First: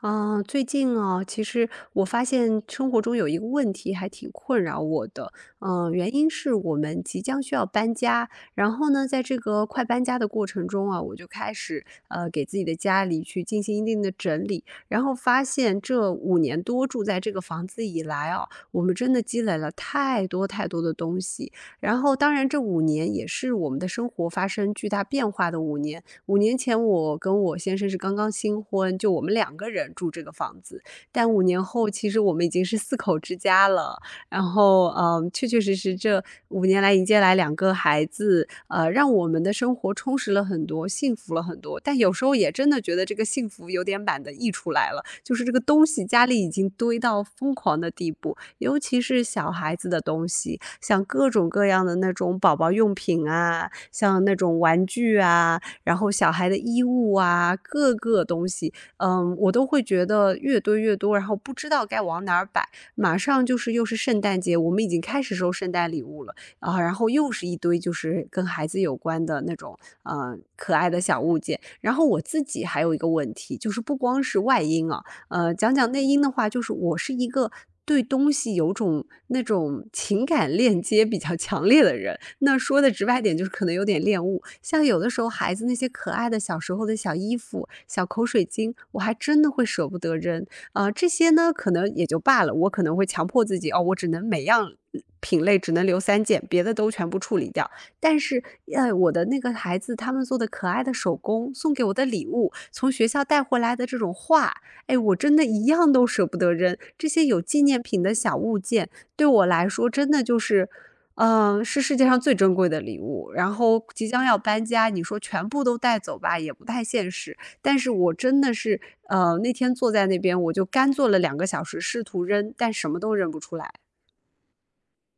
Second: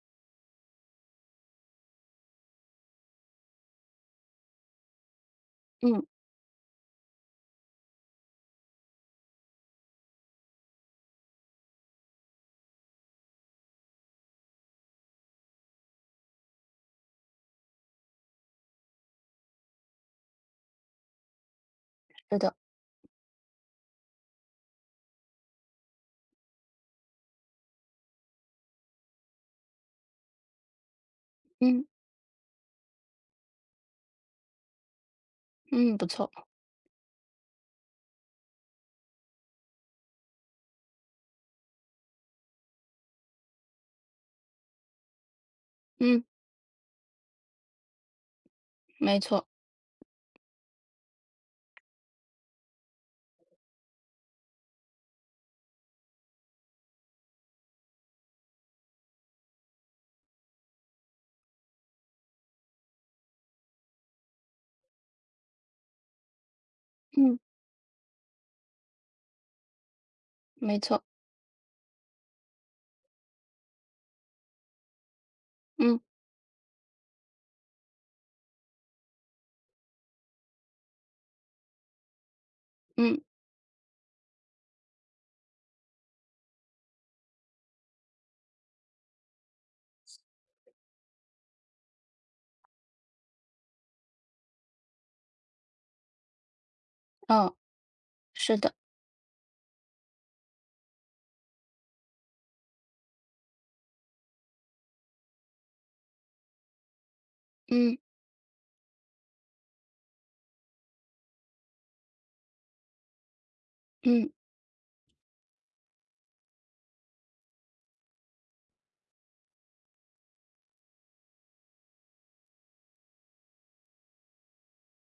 啊，最近啊，其实我发现生活中有一个问题还挺困扰我的，嗯，原因是我们即将需要搬家，然后呢，在这个快搬家的过程中啊，我就开始给自己的家里去进行一定的整理，然后发现这5年多住在这个房子以来啊，我们真的积累了太多的东西，然后当是然的，这五年也是我们的生活发生巨大变化的五年，5年前我跟我先生是刚刚新婚，就我们2个人住这个房子，但五年嗯后其实我们已经是4口之家了。然后，嗯，确确实嗯，实不这错，五年来迎接来2个孩子，让我们的生活充实了很多，幸福了很多。但有时候也真的觉得这个幸福有点满的溢出来了，就是这个东西嗯，家里已经堆到疯狂的地步，尤其没是错，小孩子的东西，像各种各样的那种宝宝用品啊，像那种玩具啊，然后小孩的衣物啊，各个东西，嗯，我都会觉得越堆越多，然后不知道该往哪儿摆。马上就是又是圣诞节，我们已经开始收圣诞礼物了啊，然后又嗯，是一堆就是跟孩子有关的那种，可没爱的错，小物件。然后我自己还有一个问题，就是不光是外因啊，讲讲嗯内因的话，就是我是一个对东西有种那种情感链接比较强烈的人，那说的直嗯，白点就是可能有点恋物。像有的时候孩子那些可爱的小时候的小衣服、小口水巾，我还真的会舍不得扔。啊，这些呢，可能也就罢了，我可能会强迫自己，哦，我只能每样品类只能留3件，别的都全部处理哦，掉。但是，是的，我的那个孩子他们做的可爱的手工，送给我的礼物，从学校带回来的这种画，哎，我真的一样都舍不得扔。这些有纪念嗯品的小物件，对我来说真的就是，嗯，是世界上最珍贵的礼物。然后即将嗯要搬家，你说全部都带走吧，也不太现实。但是我真的是，那天坐在那边，我就干坐了2个小时，试图扔，但什么都扔不出来。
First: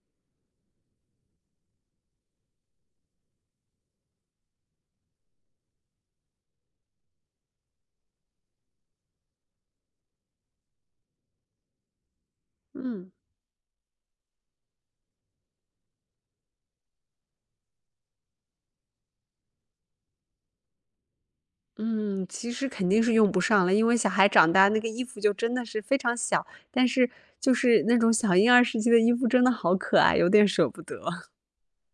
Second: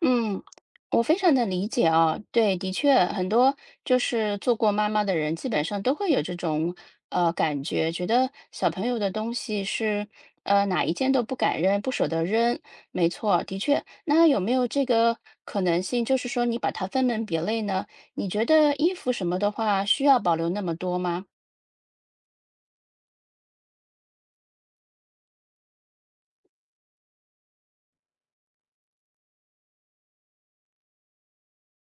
嗯，我非常的理解啊，对，的确，很多就是做过妈妈的人，基本上都会有这种感觉，觉得小朋友的东西是哪一件都不敢扔，不舍得扔，没嗯错，的确，那有没有这个可能性，就是说你把它分门别类呢？你觉得衣服什么的话，需要保留那么多吗？嗯，其实肯定是用不上了，因为小孩长大，那个衣服就真的是非常小，但是就是那种小婴儿时期的衣服，真的好可爱，有点舍不得。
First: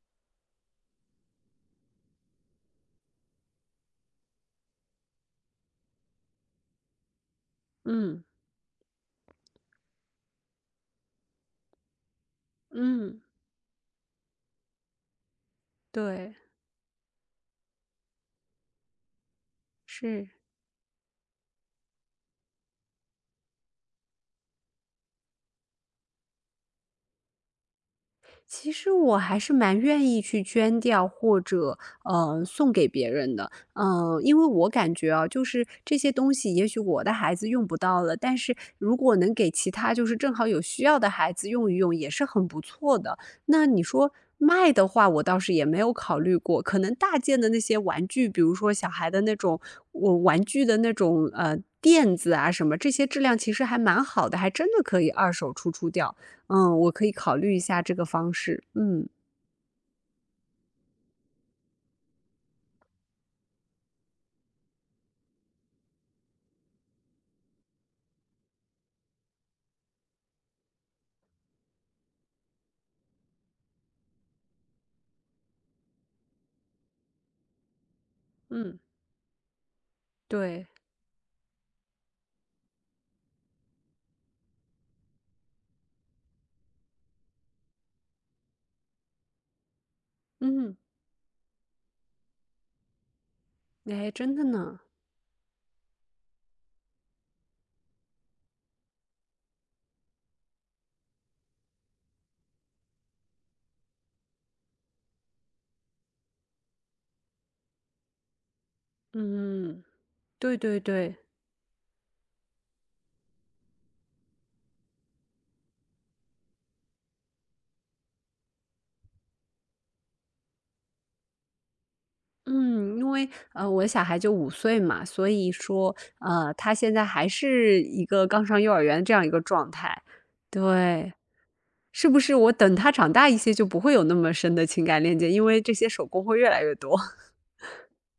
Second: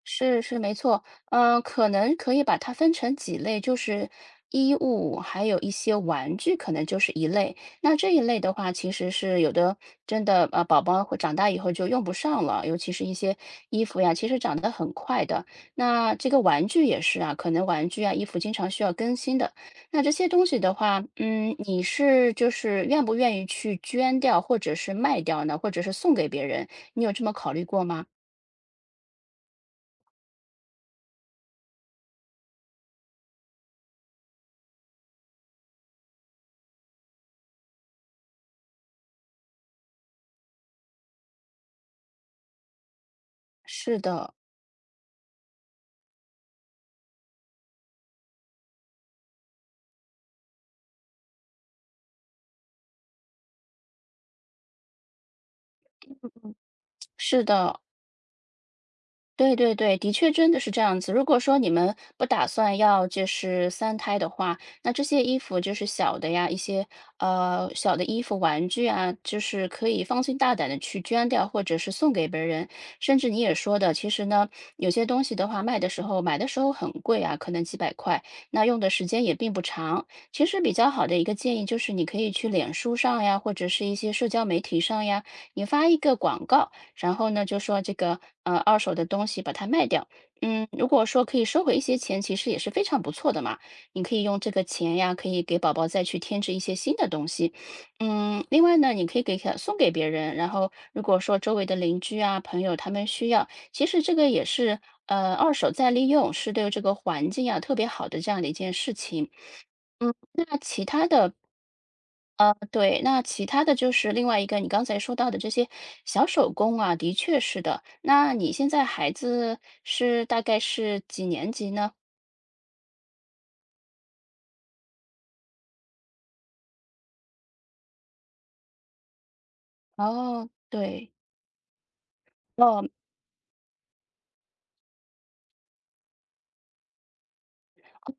是是，没错，嗯，可能可以把它分成几类，就是衣物，还有一些玩具，可能就是一类。那这一嗯。类的话，其实是有的，真的，宝宝会长大以后就用不上了，尤其是一嗯，些衣服呀，其实长得很快的。那这对，个玩具也是啊，可能玩具啊、衣服经常需要更新的。那这些是。东西的话，嗯，你是就是愿不愿意去捐掉，或者是卖掉呢，或者是送给别人？你有这么考虑过吗？其实我还是蛮愿意去捐掉或者，送给别人的。嗯，因为我感觉啊，就是这些东西也许我的孩子用不到了，但是如果能给其他就是正好有需要的孩子用一用，也是很不错的。那你是说的，卖的话，我倒是也没有考虑过，可能大件的那些玩具，比如说小孩的那种我玩具的那种，垫子啊什么，这些质量其实还蛮好的，还真的可以二手出出掉。嗯，我可以考是虑一的。下这个方式，嗯。对对对，的确真的是这样子。如果说你们不打算要就是三胎的话，那这些衣服就是小的呀，一些小的衣服、玩具啊，就是可以放心大胆的去捐掉，或者是送给别人。甚至你也说的，其实呢，有些东西的话，卖的时候买的时候很贵啊，可能几百块，那用嗯，的时间也并不长。其实对，比较好的一个建议就是，你可以去脸书上呀，或者是一些社交媒体上呀，你发一个广告。然后呢，就说这个二手的东西把它卖掉，嗯，嗯，如果说可以收回一些钱，其实也是非常不错的嘛。你哎，可以真用的这个呢，钱呀，可以给宝宝再去添置一些新的东西，嗯，另外呢，你可以给他送给别人，然后如果说周围的邻居啊、朋友他们需要，其实这个也是二手再利用，是对这个环境啊特别好的这样的一件事情。嗯，嗯。对对对，对，那其他的就是另外一个你刚才说到的这些小手工啊，的确是的。那你现在孩子是大概是几年级呢？嗯，因为我小孩就5岁嘛，所以说，他现在还是一个刚上幼儿园这样一个状态，哦，对，对，是不是我等哦，他长大一些就不会有那么深的情感链接，因为这些手工会越来越多。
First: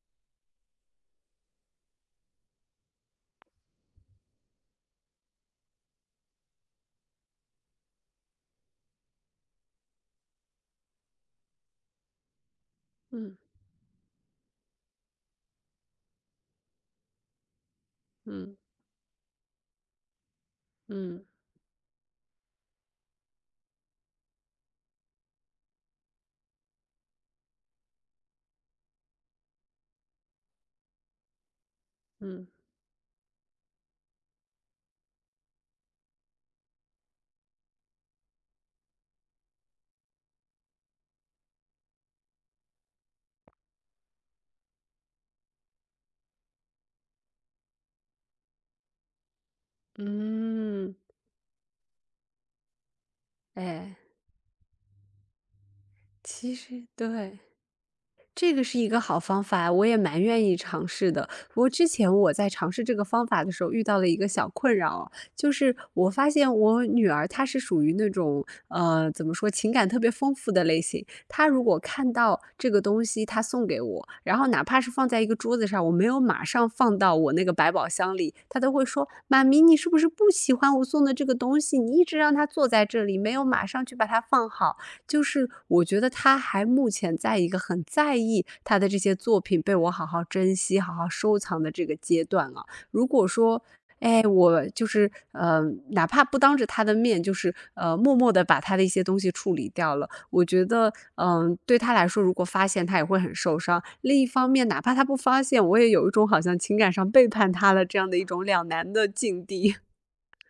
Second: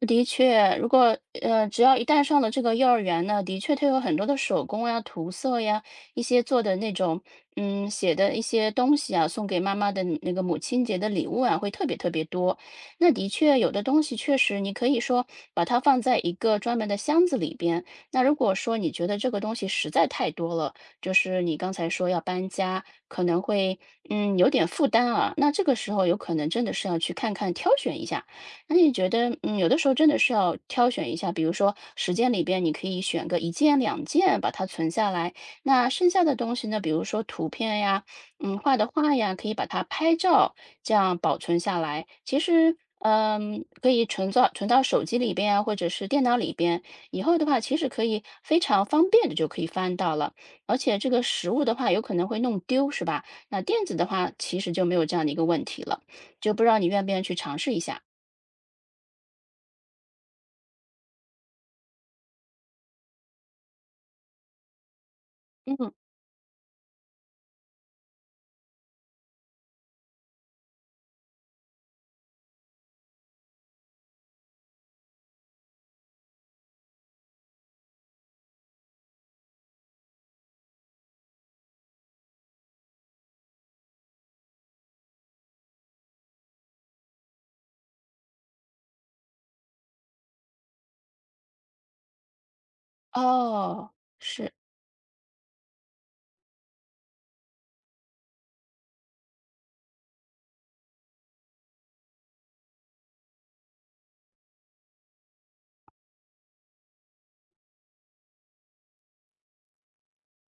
的确，如果只要一旦上了这个幼儿园呢，的确它有很多的手工呀、涂色呀，一些做的那种，嗯，写的一些东西啊，送给妈妈的那个母亲节的礼物啊，会特别特别多。那的嗯确，有的东西确实你可以说把它放在一个专门的箱子里边。那如果嗯说你觉得这个东西实在太多了，就嗯是你刚才说要搬家，可能会有点负担啊，那这个时候有可能真的是要去看看挑选一下。那你觉得，嗯，有的时候真的是要挑选一下，比如说时间里嗯边，你可以选个一件、两件把它存下来。那剩下的东西呢，比如说图片呀，嗯，画的画呀，可以把它拍照，这样保存下来。其实，嗯，可以存到手机里边啊，或者是电脑里边。以后的话，其实可以非常方便的就可以翻到了。而嗯，且这个实物的话，有可能会弄丢，是吧？那电子哎，的话，其实就没有这样的一个问题了。就其不知道实你愿不愿意去对。尝试一下？这个是一个好方法，我也蛮愿意尝试的。不过之前我在尝试这个方法的时候，遇到了一个小困扰哦就是嗯。我发现我女儿她是属于那种，怎么说，情感特别丰富的类型。她如果看到这个东西，她送给我，然后哪怕是放在一个桌子上，我没有马上放到我那个百宝箱里，她都会说：“妈咪，你是不是不喜欢我送的这个东西？你一直让它坐在这里，没有马上去把它放好。”就是我觉得他还目前在一个很在意他的这些作品被我好好珍惜、好好收藏的这个阶段啊。如果说，哦，哎，是，我就是，哪怕不当着他的面，就是，默默的把他的一些东西处理掉了，我觉得，嗯，对他来说，如果发现他也会很受伤。另一方面，哪怕他不发现，我也有一种好像情感上背叛他了这样的一种两难的境地。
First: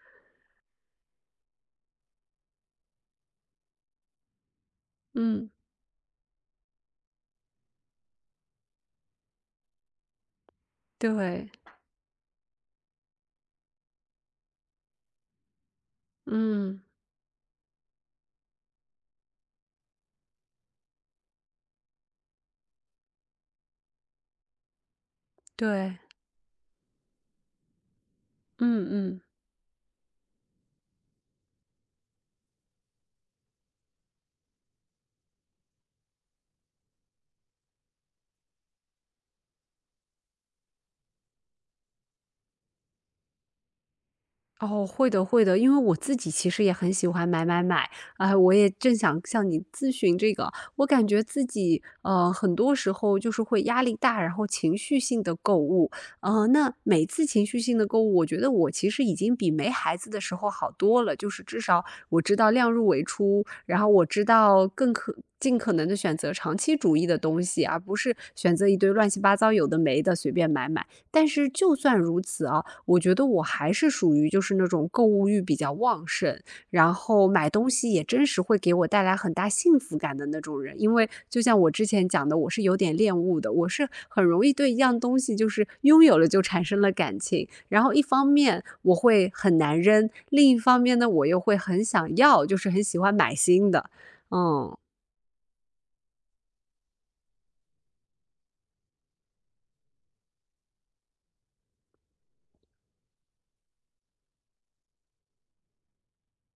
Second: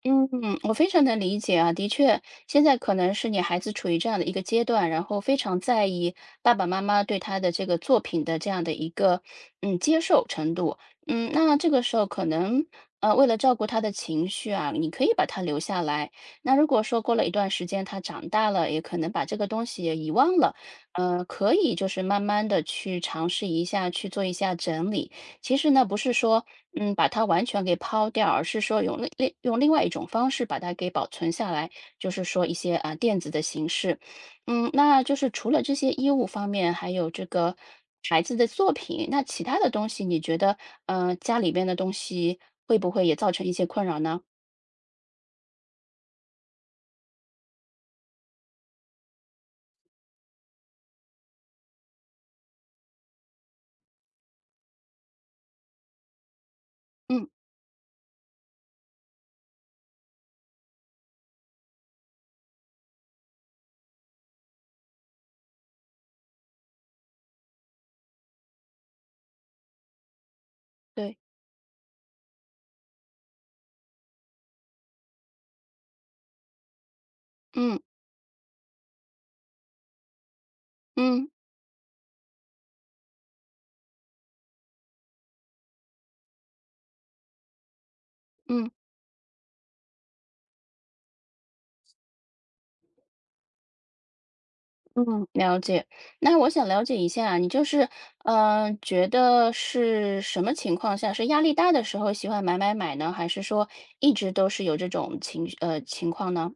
嗯，我非常能理解啊，的确，现在可能是你孩子处于这样的一个阶段，然后非嗯，常在意爸爸妈妈对他的这个作品的这样的一个接受程度，嗯，对，那这个时候可能为了照顾他的情绪啊，你可以把他留下来。那如嗯，果说过了一段时间他长大了，也可能把这个东西也遗忘了，可以就是慢慢的去尝试一下，去做一下整理。其实呢，不对，是说，嗯，把它完全给抛掉，而是说嗯用另嗯。另用另外一种方式把它给保存下来，就是说一些啊电子的形式。嗯，那就是除了这些衣物方面，还有这个孩子的作品，那其他的东西，你觉得，家里边的东西会不会也造成一些困扰呢？哦，会的会的，因为我自己其实也很喜欢买买买，啊，我也正想向你咨询这个，我感觉自己很多时候就是会压力大，然后情绪性的购物，那每次嗯，情绪性的购物，我觉得我其实已经比没孩子的时候好多了，就是至少我知道量入为出，然后我知道更可。尽可能的选择长期主义的东西，而不是选择一堆乱七八糟有的没的随便买买。对，但是就算如此啊，我觉得我还是属于就是那种购物欲比较旺盛，然后买东嗯西也真实会给我带来很大幸福感的那种人。因为嗯就像我之前讲的，我是有点恋物的，我是很容易对一样东西就是拥有了就产生了感情。然后一方面嗯。我会很难扔，另一方面呢，我又会很想要，就是很喜欢买新的。嗯。嗯，了解。那我想了解一下，你就是，嗯，觉得是什么情况下，是压力大的时候喜欢买买买呢？还是说一直都是有这种情况呢？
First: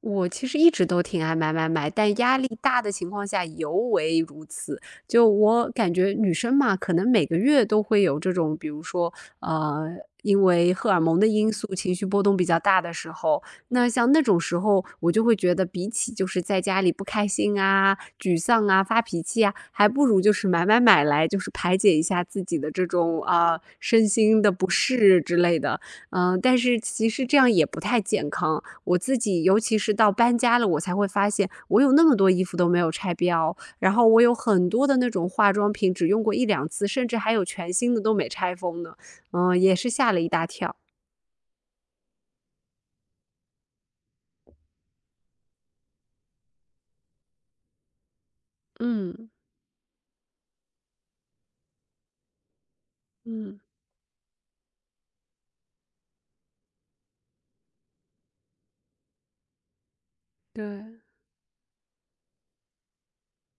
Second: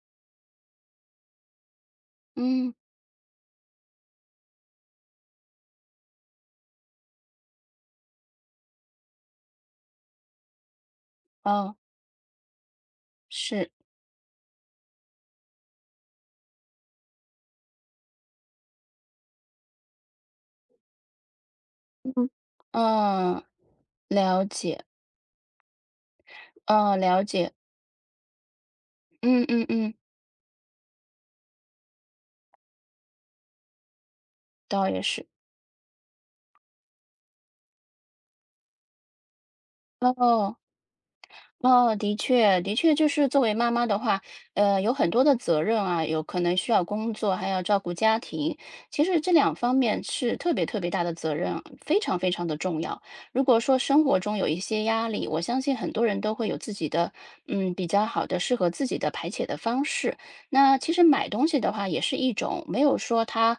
我其实一直都挺爱买买买，但压力嗯，大的情况下尤为如此。就我感觉女生嘛，可能每个月都会有这种，比如说，呃，因为荷尔蒙的因素，哦，情绪波动比较大的时候，是，那像那种时候，我就会觉得比起就是在家里不开心啊、沮丧啊、发脾气啊，还不如就是买买买来，就是排解一下嗯，自己的这种嗯，啊、身心了的不解，适之类的。嗯，但是哦，其了实这样解，也不太健康。我自嗯己尤嗯其是嗯，到搬家了，我才会发现我有那么多衣服都没有拆标，然后我有很多倒的也那是，种化妆品只用过1、2次，甚至还有全新的都没拆封呢。嗯，也是吓了一大哦。跳。哦，的确，的确，就是作为妈妈的话，有很多的责任啊，有可能需要工作，还要照顾家庭。其实嗯，这两方面是特别特别大的责任，非常非常的重要。如果嗯，说生活中有一些压力，我相信很多人都会有自己的，嗯，比较好的适合自己的排解的方式。对，那其实买东西的话，也是一种没有说它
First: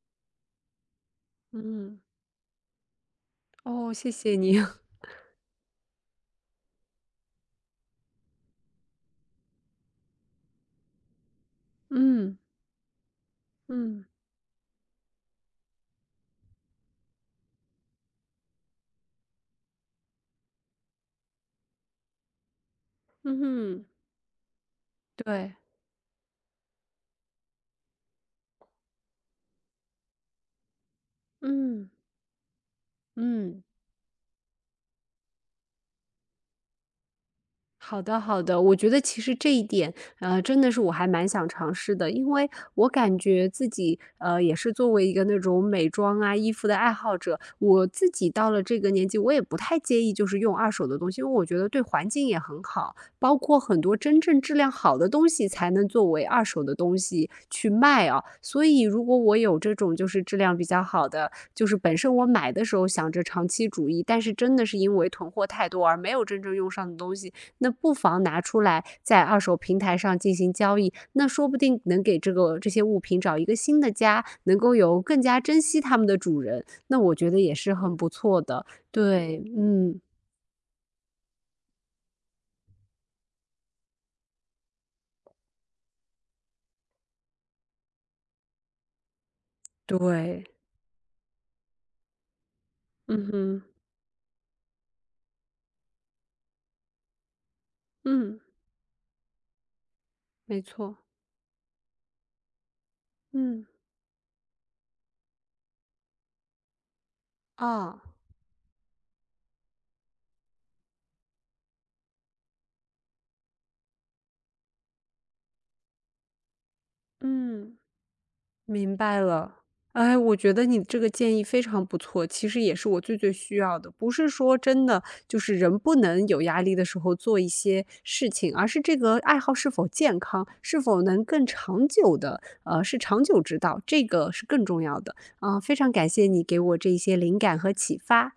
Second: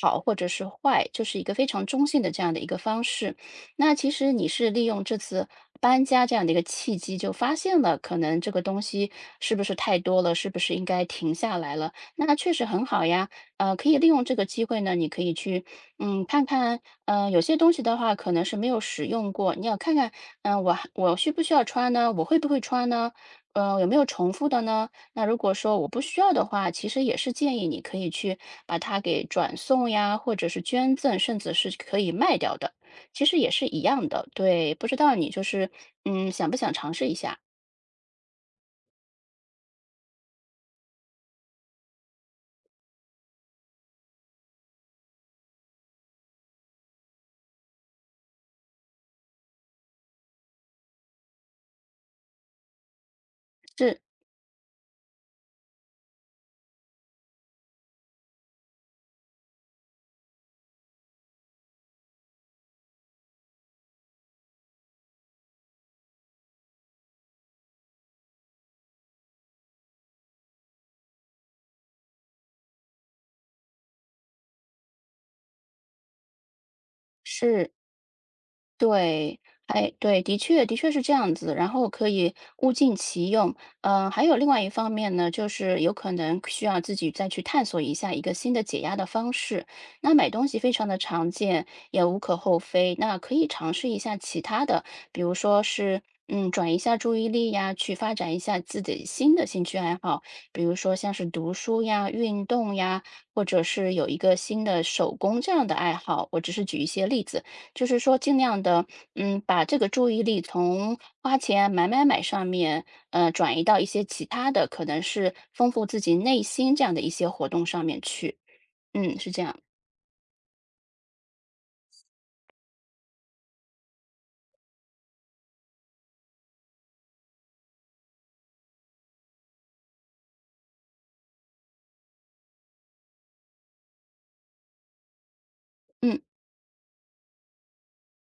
好或者是坏，就是一个非常嗯，中性的这样的一个方式。哦，那其谢实谢你你。是利 用这次搬家这样的一个契机，就发现了可能这个东西是不是太多了，是不是应该停下来了？那嗯，确实很好呀，可以嗯，利用这个机会呢，你可以去，嗯，看看，嗯，有些东西的话可能是没有使用过，你要看看，嗯、我需不需要穿呢？我会不会穿呢？嗯有哼，没有重复的呢？那如果对，说我不需要的话，其实也是建议你可以去把它给转送呀，或者是捐赠，甚至是嗯，可以卖掉的。其实也嗯。是一样的，对，不知道你就是，嗯，想不想尝试一下？好的，好的，我觉得其实这一点，真的是我还蛮想尝试的，因为我感觉自己，也是作为一个那种美妆啊、衣服的爱好者，我自己到了这个年纪，我也不太介意就是用二手的东西，因为我觉得对环境也很好，包括很多是真正质量好的东西才能作为二手的东西去卖啊。所以，如果我有这种就是质量比较好的，就是本身我买的时候想着长期主义，但是真的是因为囤货太多而没有真正用上的东西，那不妨拿出来在二手平台上进行交易，那说不定能给这个这些物品找一个新的家，能够有更加珍惜它们的主人，那我觉得也是很不错的。对，对，哎，嗯，对，的确，的确是这样子。然后可以物尽其用，嗯、还有另外一方面呢，就是有可能需要自己再去探索一下一个新的解压的方式。那买对，东西非常的常见，也无可厚非。那嗯可以哼，尝试一下其他的，比如说是。嗯，转移一下注意力呀，去发展一嗯，下自己新的兴趣爱好，没比如说错，像是读书呀、运动呀，或者嗯，是有一个新的手工这样的爱好。我只是举一些例子，就是啊，说尽量的，嗯，把这个注意力从花钱、买买买上面，转移到一些其他的，可能是丰富自己内心这样的一些活动嗯。上面去。明嗯，白是这样。了，哎，我觉得你这个建议非常不错，其实也是我最最需要的。不是说真的就是人不能有压力的时候做一些事情，而是这个爱好是否健康，是否能更长久的，是长久之道，这个是更重要的。啊、非常感嗯，谢你给我这一些灵感和启发。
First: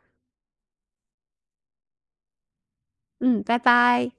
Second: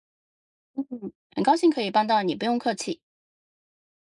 嗯，很高兴可以帮到你，不用客气。嗯，拜拜。